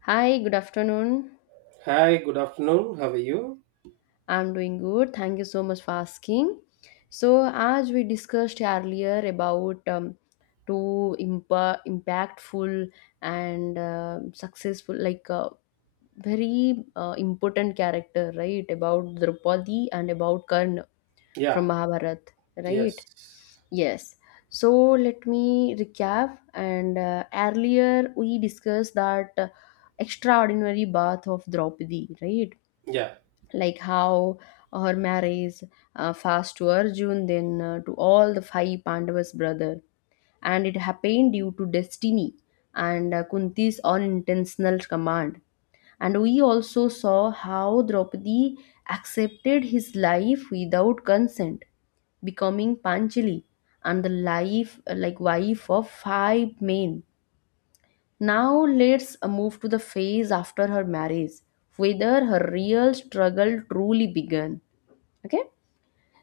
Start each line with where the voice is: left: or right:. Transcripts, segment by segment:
left: Hi, good afternoon.
right: Hi, good afternoon. How are you?
left: I'm doing good. Thank you so much for asking. So, as we discussed earlier about two impactful and successful, like very important character, right? About Draupadi and about Karna
right: Yeah,
left: from Mahabharat, right?
right: Yes.
left: Yes. So, let me recap. And earlier we discussed that extraordinary birth of Draupadi, right?
right: Yeah.
left: Like how her marries fast to Arjun, then to all the five Pandavas' brother, and it happened due to destiny and Kunti's unintentional command. And we also saw how Draupadi accepted his life without consent, becoming Panchali and the life like wife of five men. Now let's move to the phase after her marriage, whether her real struggle truly began. Okay?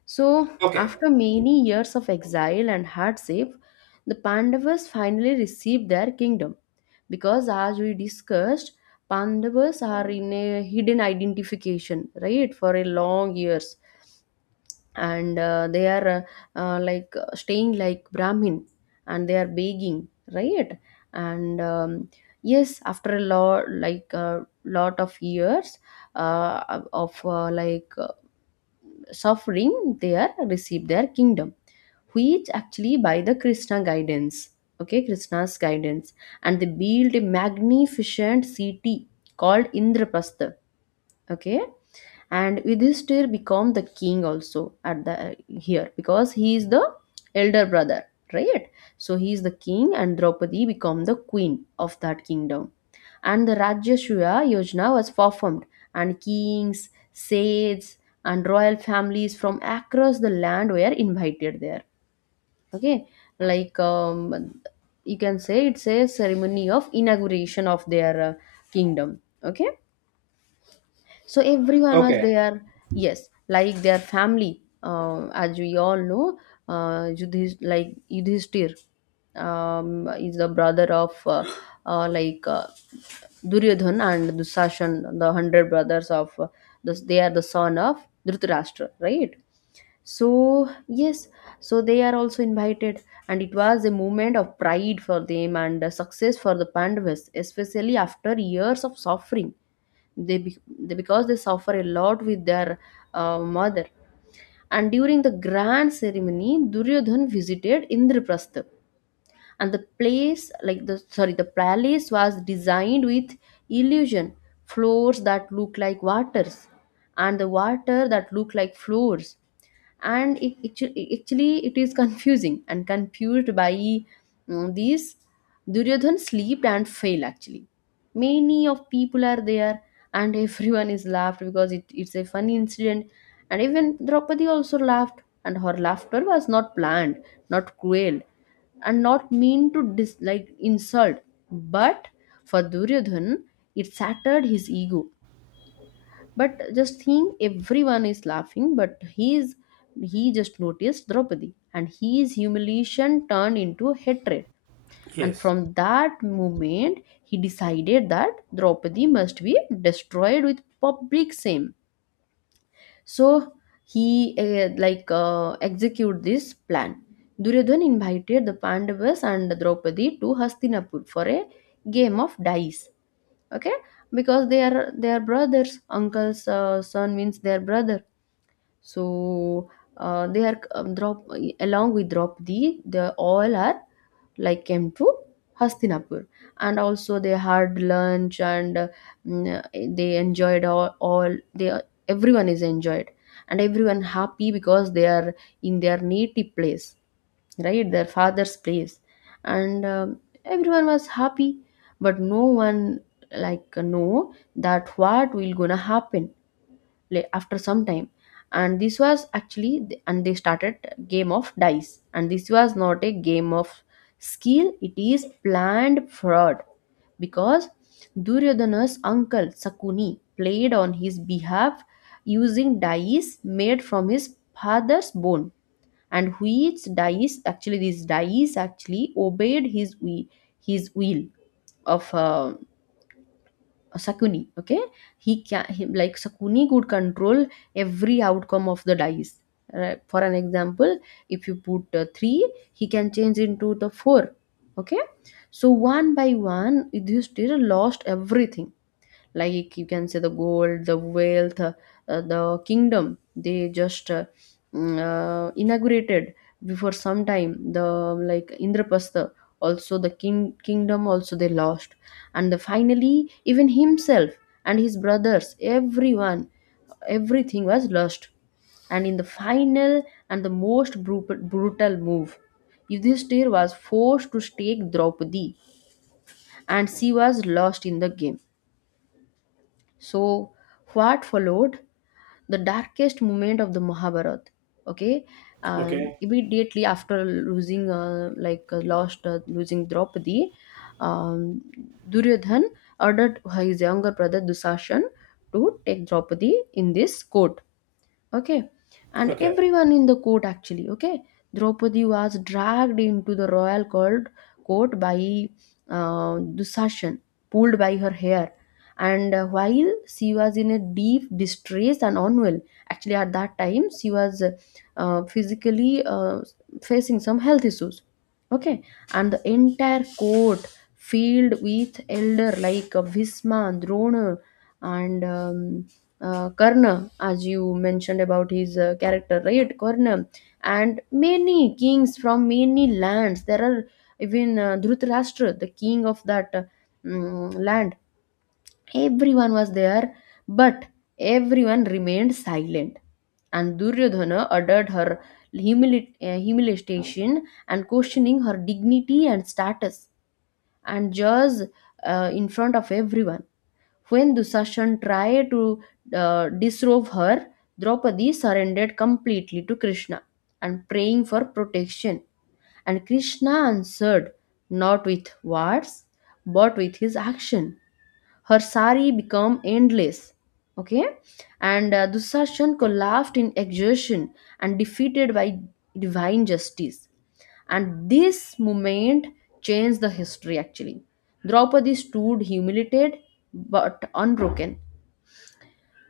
left: So,
right: Okay.
left: after many years of exile and hardship, the Pandavas finally received their kingdom. Because, as we discussed, Pandavas are in a hidden identification, right, for a long years, and they are staying like Brahmin, and they are begging, right, and yes, after a lot, like a lot of years of like suffering, there receive their kingdom, which actually by the Krishna guidance. Okay, Krishna's guidance. And they built a magnificent city called Indraprastha. Okay. And Yudhishthir become the king also at the here because he is the elder brother, right? So he is the king, and Draupadi become the queen of that kingdom. And the Rajyashriya Yojana was performed, and kings, sages, and royal families from across the land were invited there. Okay, like you can say it's a ceremony of inauguration of their kingdom. Okay, so everyone was
right: Okay.
left: there. Yes, like their family, as we all know, like Yudhishthir is the brother of uh, like uh, Duryodhan and Dusashan, the 100 brothers of this. They are the son of Dhritarashtra, right? So, yes, so they are also invited, and it was a moment of pride for them and a success for the Pandavas, especially after years of suffering. They, be- they because they suffer a lot with their mother. And during the grand ceremony, Duryodhan visited Indraprastha, and the place like the sorry the palace was designed with illusion floors that look like waters and the water that look like floors. And it, actually it is confusing and confused by these Duryodhan slept and failed actually. Many of people are there, and everyone is laughed because it's a funny incident. And even Draupadi also laughed, and her laughter was not planned, not cruel, and not mean to like insult. But for Duryodhan, it shattered his ego. But just think everyone is laughing, but he just noticed Draupadi, and his humiliation turned into hatred. And
right: Yes.
left: from that moment he decided that Draupadi must be destroyed with public shame. So he execute this plan. Duryodhan invited the Pandavas and Draupadi to Hastinapur for a game of dice. Okay, because they are brothers. Uncle's son means their brother. So they are Draup along with Draupadi, they all are like came to Hastinapur. And also they had lunch and mm, they enjoyed all they everyone is enjoyed, and everyone happy because they are in their native place, right? Their father's place. And everyone was happy, but no one like know that what will gonna happen after some time. And this was actually and they started game of dice, and this was not a game of skill, it is planned fraud because Duryodhana's uncle Sakuni played on his behalf using dice made from his father's bone. And which dice actually these dice actually obeyed his will of Sakuni. Okay, like Sakuni could control every outcome of the dice. Right? For an example, if you put three, he can change into the four. Okay, so one by one, Yudhishthir lost everything, like you can say the gold, the wealth, the kingdom they just inaugurated before some time, the like Indraprastha also, the kingdom also they lost. And the, finally even himself and his brothers, everyone, everything was lost. And in the final and the most brutal move, Yudhishthir was forced to take Draupadi, and she was lost in the game. So, what followed? The darkest moment of the Mahabharata. Okay, and
right: Okay.
left: immediately after losing, losing Draupadi, um, Duryodhan ordered his younger brother Dusashan to take Draupadi in this court. Okay, and
right: Okay.
left: everyone in the court actually. Okay, Draupadi was dragged into the royal court by Dusashan, pulled by her hair. And while she was in a deep distress and unwell, actually at that time she was physically facing some health issues. Okay. And the entire court filled with elder like Bhisma, Drona, and Karna, as you mentioned about his character, right? Karna, and many kings from many lands. There are even Dhritarashtra, the king of that land. Everyone was there, but everyone remained silent. And Duryodhana uttered her humiliation and questioning her dignity and status. And just in front of everyone when Dusashan tried to disrobe her, Draupadi surrendered completely to Krishna and praying for protection. And Krishna answered not with words but with his action. Her sari became endless. Okay, and Dusashan collapsed in exhaustion and defeated by divine justice. And this moment changed the history actually. Draupadi stood humiliated but unbroken,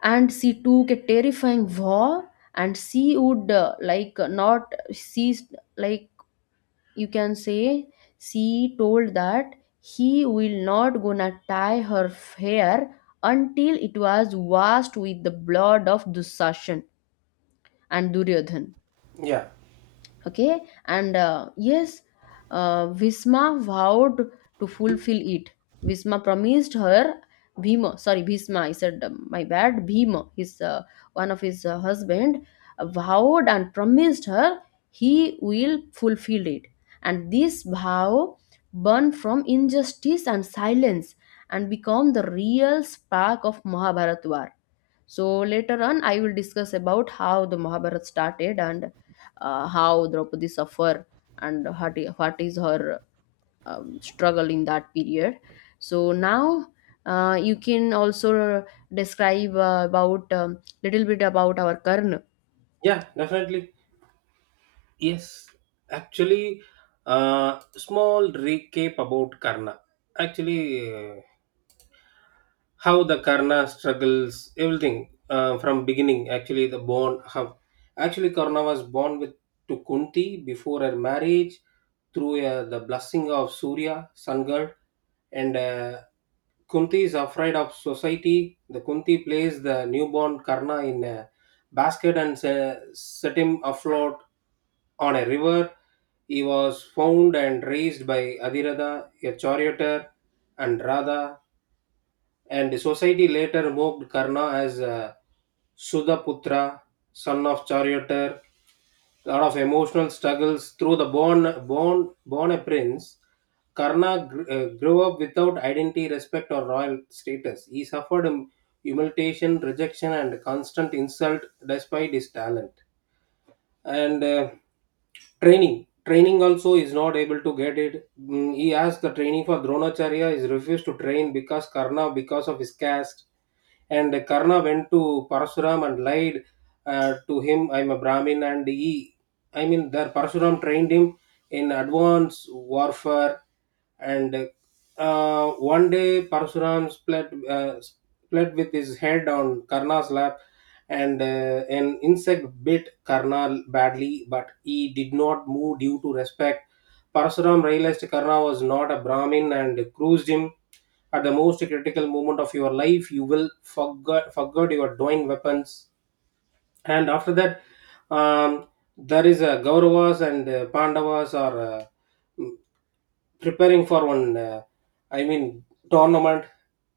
left: and she took a terrifying vow, and she would like not cease, like, you can say, she told that he will not gonna tie her hair until it was washed with the blood of Dussasana and Duryodhan.
right: Yeah.
left: Okay. And yes, visma vowed to fulfill it. Visma promised her. Bhima, sorry, Bhisma, I said, my bad. Bhima, his one of his husband vowed and promised her he will fulfill it. And this vow burned from injustice and silence, and become the real spark of Mahabharat war. So later on, I will discuss about how the Mahabharata started and how Draupadi suffer and what is her struggle in that period. So now you can also describe about little bit about our Karna.
right: Yeah, definitely. Yes. Actually, small recap about Karna. Actually, how the Karna struggles, everything from beginning. Actually, the born how actually Karna was born with to Kunti before her marriage through the blessing of Surya, sun god, and Kunti is afraid of society. The Kunti plays the newborn Karna in a basket and set him afloat on a river. He was found and raised by Adhiratha, a charioteer, and Radha. And society later moved Karna as a Sudaputra, son of charioteer, lot of emotional struggles through the born a prince Karna grew up without identity, respect, or royal status. He suffered humiliation, rejection, and constant insult despite his talent, and training also is not able to get it. He asked the training for Dronacharya is refused to train because Karna, because of his caste. And Karna went to Parashuram and lied to him, I'm a Brahmin, and he there Parashuram trained him in advanced warfare, and uh, one day Parashuram split with his head on Karna's lap, and an insect bit Karna badly, but he did not move due to respect. Parasuram realized Karna was not a Brahmin and cruised him. At the most critical moment of your life, you will forget your divine weapons. And after that, um, there is a Gauravas and Pandavas are preparing for one, I mean, tournament,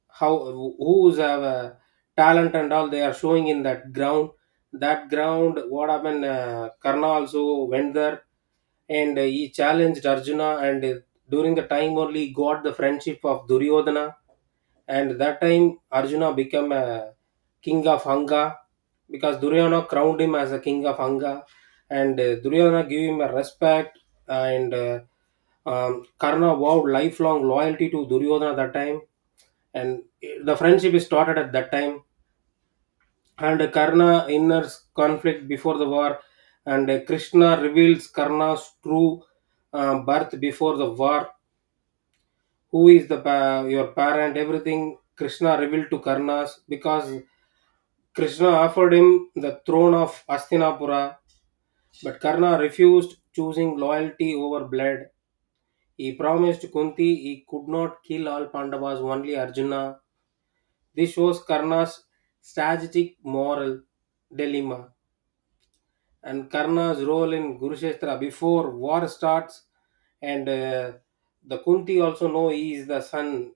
right: how who's have a talent and all they are showing in that ground. That ground, what happened, Karna also went there, and he challenged Arjuna, and during the time only he got the friendship of Duryodhana, and that time Arjuna became a king of Anga because Duryodhana crowned him as a king of Anga, and duryodhana gave him a respect and Karna vowed lifelong loyalty to Duryodhana that time, and the friendship is started at that time. And Karna inner conflict before the war, and Krishna reveals Karna's true birth before the war, who is the your parent, everything. Krishna revealed to Karna's because Krishna offered him the throne of Hastinapura, but Karna refused, choosing loyalty over blood. He promised Kunti he could not kill all Pandavas, only Arjuna. This shows Karna's strategic moral dilemma and Karna's role in Kurukshetra before war starts. And The Kunti also know he is the son,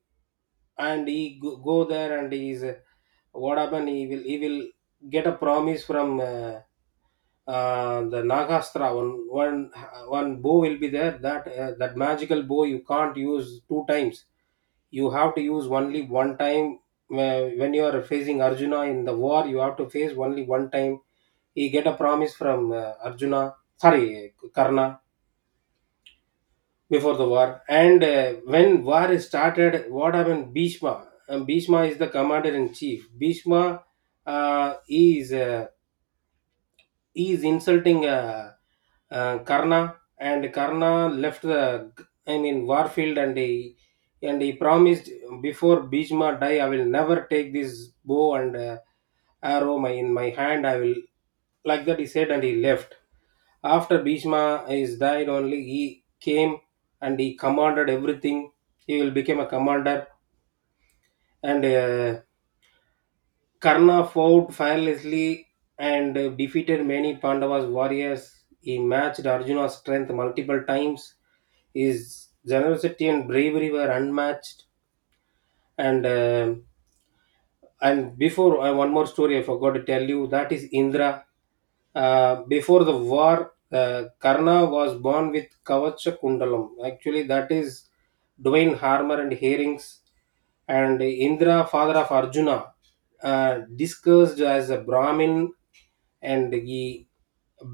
right: and he go there and he is what happened. He will get a promise from. The Nagastra, one bow will be there that that magical bow you can't use two times. You have to use only one time. When you are facing Arjuna in the war, you have to face only one time. He get a promise from arjuna sorry Karna before the war, and when war is started, what happened, Bhishma is the commander in chief. Bhishma uh, is He is insulting Karna, and Karna left the Warfield, and he promised before Bhishma die, I will never take this bow and arrow in my hand. I will, like that he said, and he left. After Bhishma is died, only he came and he commanded everything. He will become a commander, and Karna fought fearlessly and defeated many Pandavas warriors. He matched Arjuna's strength multiple times. His generosity and bravery were unmatched. And uh, and before one more story I forgot to tell you, that is Indra. Before the war, Karna was born with Kavacha Kundalam. Actually, that is Dwayne Harmer and Herrings, and Indra, father of Arjuna, discussed as a Brahmin, and he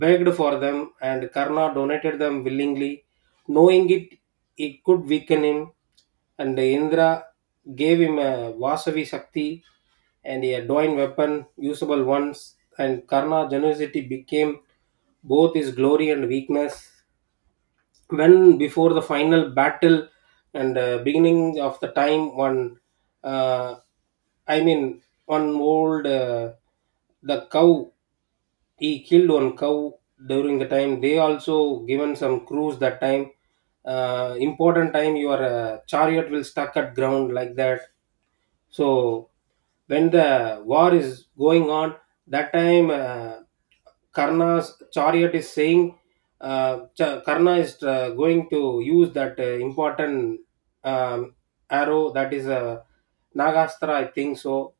right: begged for them, and Karna donated them willingly, knowing it could weaken him, and Indra gave him a Vasavi Shakti and a divine weapon usable once, and Karna generosity became both his glory and weakness. When before the final battle and beginning of the time, one uh, one old the cow, he killed one cow. During the time they also given some crews, that time important time, your chariot will stuck at ground like that. So when the war is going on, that time Karna's chariot is saying, Karna is going to use that important um, arrow, that is a Nagastra, I think so.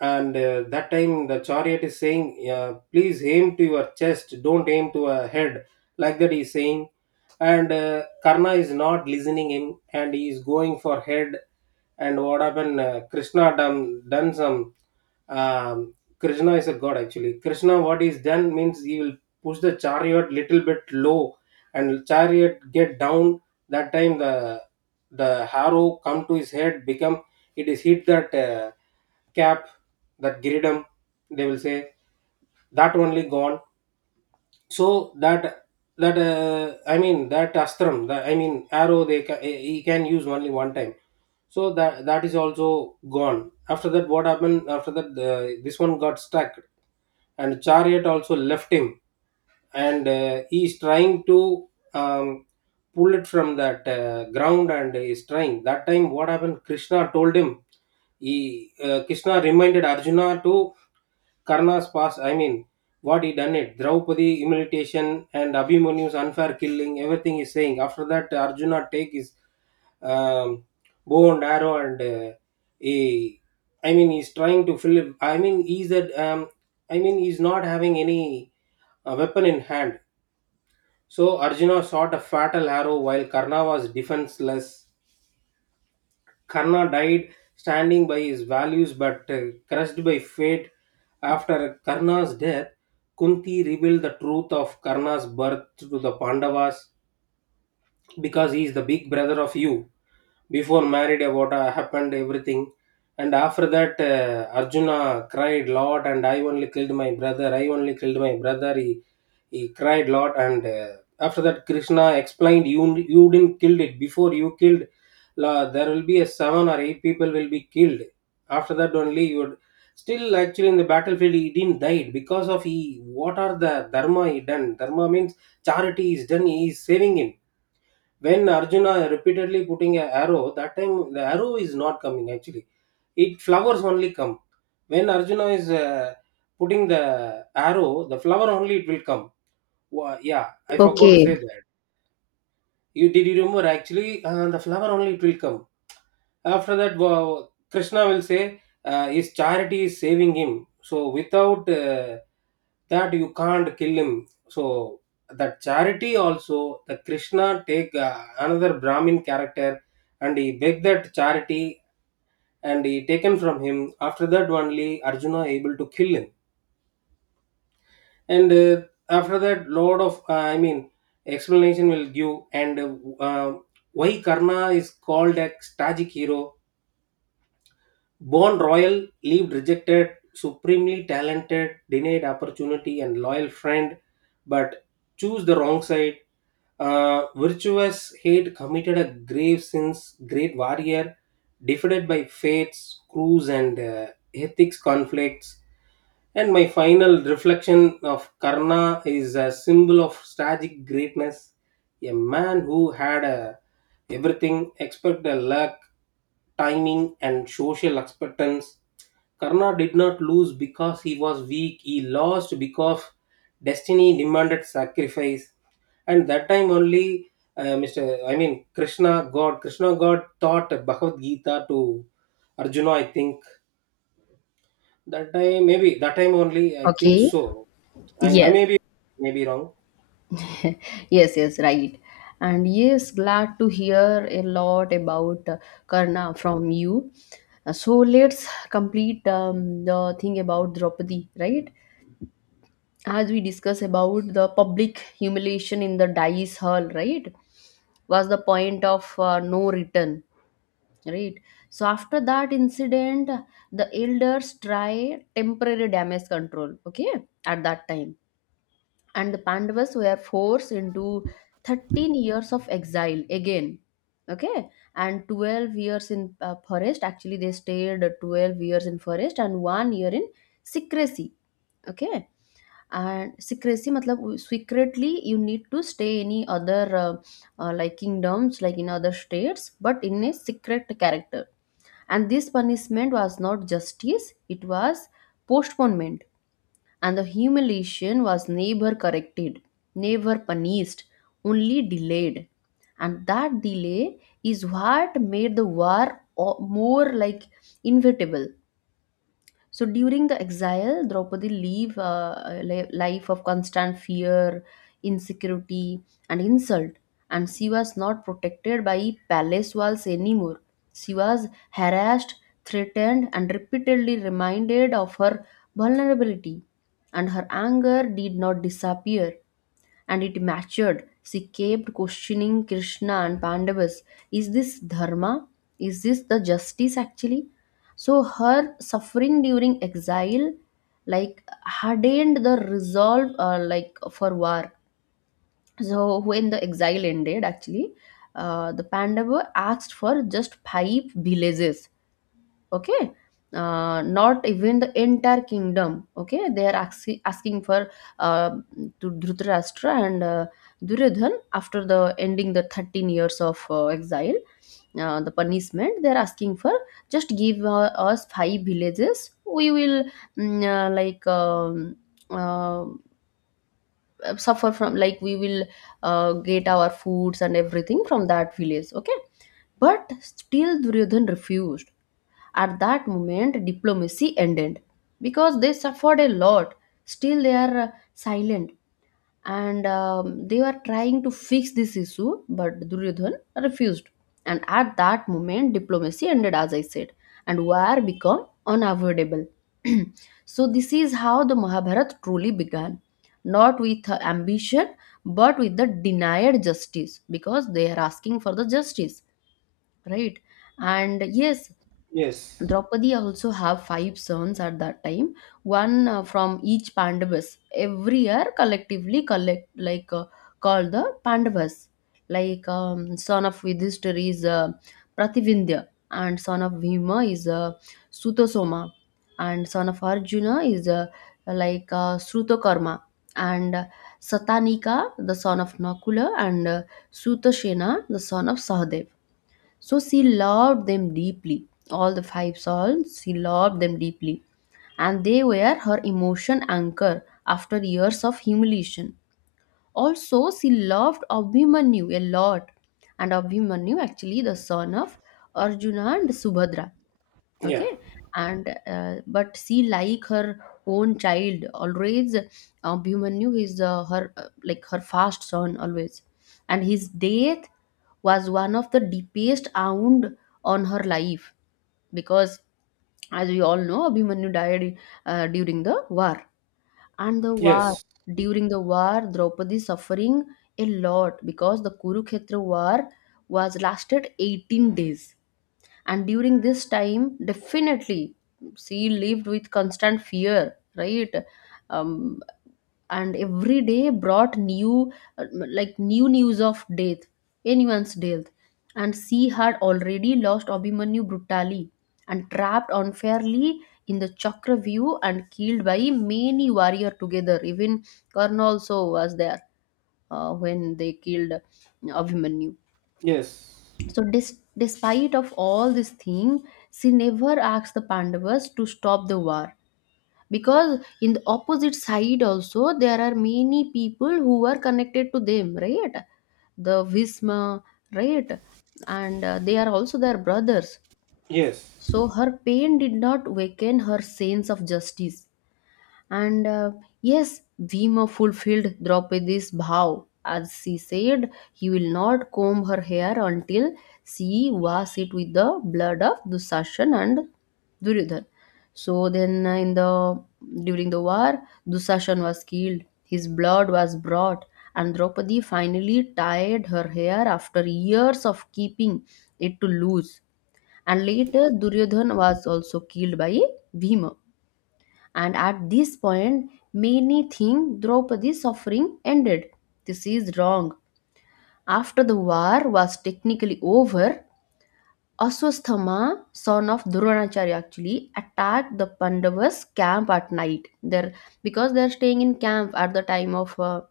right: And that time the chariot is saying, please aim to your chest, don't aim to a head, like that he's saying. And Karna is not listening him, and he is going for head. And what happened, Krishna done some, um, Krishna is a god. Actually Krishna, what he's done means, he will push the chariot little bit low, and chariot get down. That time the harrow come to his head, become it is hit that cap, that gridam they will say, that only gone. So that that that astram, the, I mean arrow, they he can use only one time. So that is also gone. After that what happened, after that this one got stuck, and chariot also left him, and he is trying to um, pull it from that ground, and is trying. That time what happened, Krishna told him, he Krishna reminded Arjuna to Karna's past, what he done it, Draupadi humiliation and Abhimanyu's unfair killing, everything he's saying. After that Arjuna take his um, bow and arrow, and he, he's trying to fill, he's that, he's not having any weapon in hand. So Arjuna shot a fatal arrow while Karna was defenseless. Karna died standing by his values but crushed by fate. After Karna's death, Kunti revealed the truth of Karna's birth to the Pandavas because he is the big brother of you before married, what happened, everything. And after that Arjuna cried lot, and I only killed my brother, he cried lot, and after that Krishna explained, you didn't killed it before, you killed, there will be a seven or eight people will be killed, after that only you would. Still actually, in the battlefield he didn't died because of he, what are the dharma he done. Dharma means charity is done, he is saving him. When Arjuna repeatedly putting a arrow, that time the arrow is not coming actually. It flowers only come. When Arjuna is putting the arrow, the flower only it will come. Yeah, I forgot to
left: Okay.
right: say that. You did you remember actually the flower only it will come. After that, wow, Krishna will say his charity is saving him. So without that you can't kill him. So that charity also, the Krishna take another Brahmin character, and he beg that charity, and he taken from him. After that only Arjuna able to kill him. And after that, lot of explanation will give and uh, why Karna is called a tragic hero. Born royal, lived rejected, supremely talented, denied opportunity and loyal friend, but choose the wrong side. Virtuous hate committed a grave sins. Great warrior, defeated by fates, crews, and ethics conflicts. And my final reflection of Karna is a symbol of tragic greatness, a man who had everything except the luck, timing, and social acceptance. Karna did not lose because he was weak, he lost because destiny demanded sacrifice. And that time only, mr I mean Krishna god, Krishna god taught Bhagavad Gita to Arjuna, I think. That time maybe, that time only, I think
left: Okay.
right: so. I
left: Yes.
right: may be maybe wrong.
left: Yes, yes, right. And yes, glad to hear a lot about Karna from you. So let's complete the thing about Draupadi, right? As we discuss about the public humiliation in the dice hall, right, was the point of no return, right? So after that incident, the elders try temporary damage control. Okay, at that time, and the Pandavas were forced into 13 years of exile again. Okay, and 12 years in forest. Actually, they stayed 12 years in forest and 1 year in secrecy. Okay, and secrecy, matlab, secretly you need to stay any other like kingdoms, like in other states, but in a secret character. And this punishment was not justice; it was postponement, and the humiliation was never corrected, never punished, only delayed. And that delay is what made the war more like inevitable. So during the exile, Draupadi live a life of constant fear, insecurity, and insult. And she was not protected by palace walls anymore. She was harassed, threatened, and repeatedly reminded of her vulnerability. And her anger did not disappear, and it matured. She kept questioning Krishna and Pandavas. Is this dharma? Is this the justice actually? So her suffering during exile like hardened the resolve like for war. So when the exile ended actually the Pandava asked for just five villages. Okay, not even the entire kingdom. Okay, they are asking for uh, to Dhritarashtra and Duryodhan after the ending the 13 years of exile, the punishment they are asking for just give us five villages. We will mm, uh, like um, uh, suffer from, like, we will get our foods and everything from that village. Okay. But still Duryodhan refused. At that moment, diplomacy ended because they suffered a lot. Still, they are silent, and they were trying to fix this issue, but Duryodhan refused. And at that moment, diplomacy ended, as I said, and war became unavoidable. So, this is how the Mahabharata truly began, not with ambition but with the denied justice because they are asking for the justice, right? And yes,
right: Yes.
left: Draupadi also have five sons at that time, one from each Pandavas. Every year, collectively collect like called the Pandavas. Like son of Yudhishthir is Prativindya, and son of Bhima is Sutasoma, and son of Arjuna is Srutakarma, and Satanika the son of Nakula, and Sutasena the son of Sahadev. So she loved them deeply. All the five souls, she loved them deeply. And they were her emotion anchor after years of humiliation. Also, she loved Abhimanyu a lot. And Abhimanyu, actually, the son of Arjuna and Subhadra,
right: Yeah.
left: okay. and But she, like her own child always, Bhimanyu is her, like her first son always, and his death was one of the deepest wound on her life because, as we all know, Abhimanyu died during the war. And the war
right: yes
left: during the war, Draupadi suffering a lot because the Kurukshetra war was lasted 18 days, and during this time, definitely she lived with constant fear, right? um, and every day brought new, like new news of death, anyone's death. And she had already lost Abhimanyu brutally and trapped unfairly in the Chakravyu and killed by many warrior together. Even Karna also was there when they killed Abhimanyu.
right: yes
left: So despite of all this thing, she never asked the Pandavas to stop the war because in the opposite side also there are many people who are connected to them, right? The Visma, right? And they are also their brothers.
right: yes
left: So her pain did not weaken her sense of justice. And yes, Bhima fulfilled Draupadi's vow. As she said, he will not comb her hair until she was it with the blood of Dushasan and Duryodhan. So then, in the during the war, Dushasan was killed. His blood was brought, and Draupadi finally tied her hair after years of keeping it to loose. And later, Duryodhan was also killed by Bhima. And at this point, many think Draupadi's suffering ended. This is wrong. After the war was technically over, Aswasthama, son of Dronacharya, actually attacked the Pandavas' camp at night. There, because they're staying in camp at the time of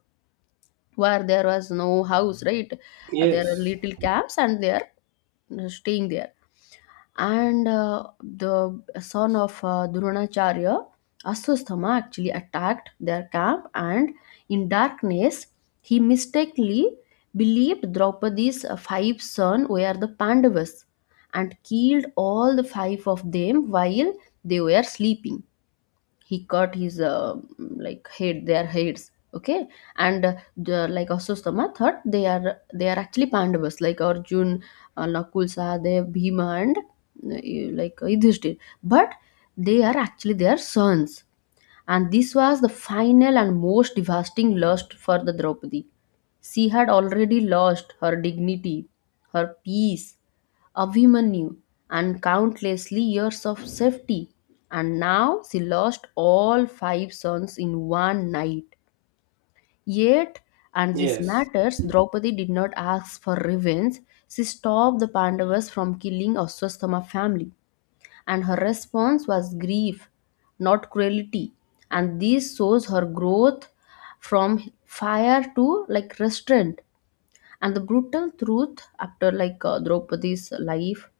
left: war, there was no house, right? There are
right: yes
left: little camps, and they are staying there. And the son of Dronacharya, Aswatthama, actually attacked their camp, and in darkness, he mistakenly believed Draupadi's five sons were the Pandavas and killed all the five of them while they were sleeping. He cut his, like head, their heads, okay. And like Aswasthama thought they are, they are actually Pandavas, like Arjun, Nakul, Sahadev, Bhima, and like Yudhishthir. But they are actually their sons. And this was the final and most devastating loss for the Draupadi. She had already lost her dignity, her peace, Abhimanyu, and countless years of safety. And now she lost all five sons in one night. Yet, and this
right: yes
left: matters, Draupadi did not ask for revenge. She stopped the Pandavas from killing Aswasthama family, and her response was grief, not cruelty. And this shows her growth from fire to like restraint. And the brutal truth after Draupadi's life,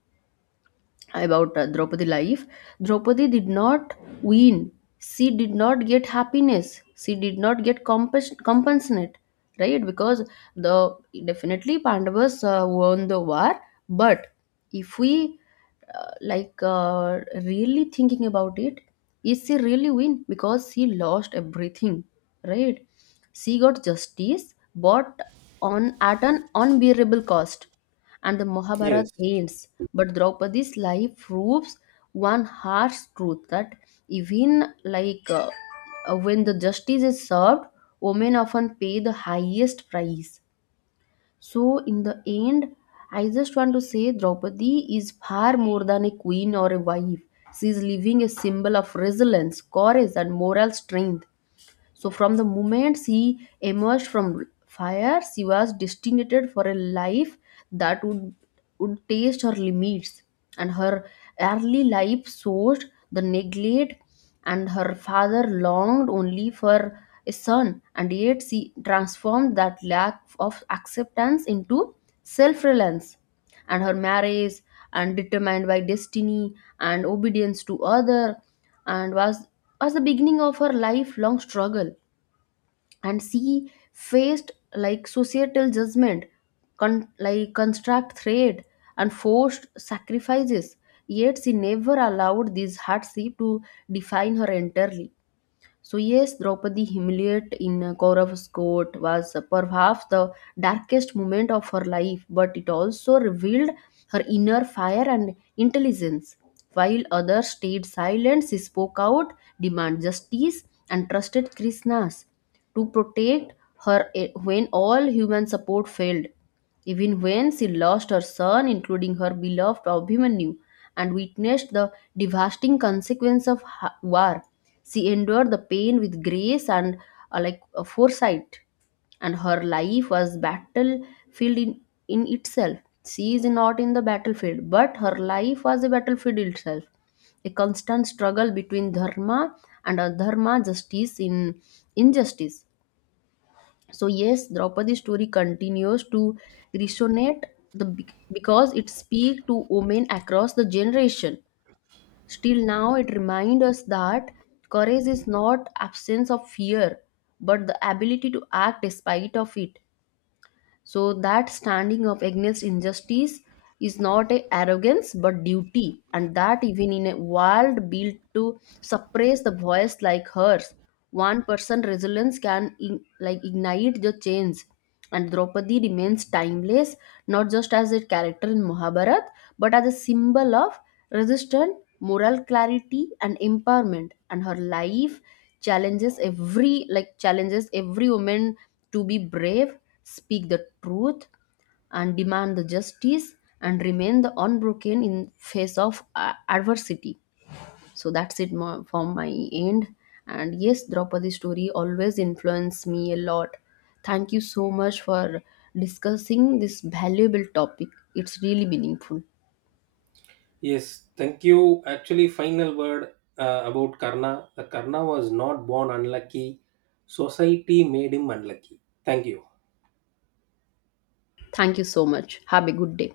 left: about Draupadi life, Draupadi did not win. She did not get happiness. She did not get compensate, right? Because the, definitely Pandavas won the war, but if we, really thinking about it, is she really win? Because she lost everything, right? She got justice, but on, at an unbearable cost, and the
right: yes
left: Mahabharata ends. But Draupadi's life proves one harsh truth, that even when the justice is served, women often pay the highest price. So in the end, I just want to say Draupadi is far more than a queen or a wife. She is living a symbol of resilience, courage, and moral strength. So from the moment she emerged from fire, she was destined for a life that would taste her limits. And her early life showed the neglect, and her father longed only for a son, and yet she transformed that lack of acceptance into self-reliance. And her marriage and determined by destiny and obedience to other and was the beginning of her lifelong struggle. And she faced like societal judgment, like construct threat and forced sacrifices, yet she never allowed these hardship to define her entirely. So, yes, Draupadi humiliate in Kaurav's court was perhaps the darkest moment of her life, but it also revealed her inner fire and intelligence. While others stayed silent, she spoke out, demanded justice, and trusted Krishna's to protect her when all human support failed. Even when she lost her son, including her beloved Abhimanyu, and witnessed the devastating consequence of war, she endured the pain with grace and foresight. And her life was battlefield in, in itself. She is not in the battlefield, but her life was a battlefield itself, a constant struggle between dharma and adharma, justice in injustice. So yes, Draupadi's story continues to resonate because it speaks to women across the generation. Still now, it reminds us that courage is not absence of fear, but the ability to act despite of it. So that standing up against injustice is not a arrogance but duty, and that even in a world built to suppress the voice like hers, one person resilience can like ignite the change. And Draupadi remains timeless, not just as a character in Mahabharata, but as a symbol of resistance, moral clarity, and empowerment. And her life challenges every like challenges every woman to be brave, speak the truth, and demand the justice, and remain the unbroken in face of adversity. So that's it from my end. And yes, Draupadi story always influenced me a lot. Thank you so much for discussing this valuable topic. It's really meaningful.
right: Yes, thank you. Actually, final word about Karna. The Karna was not born unlucky. Society made him unlucky. Thank you.
left: Thank you so much. Have a good day.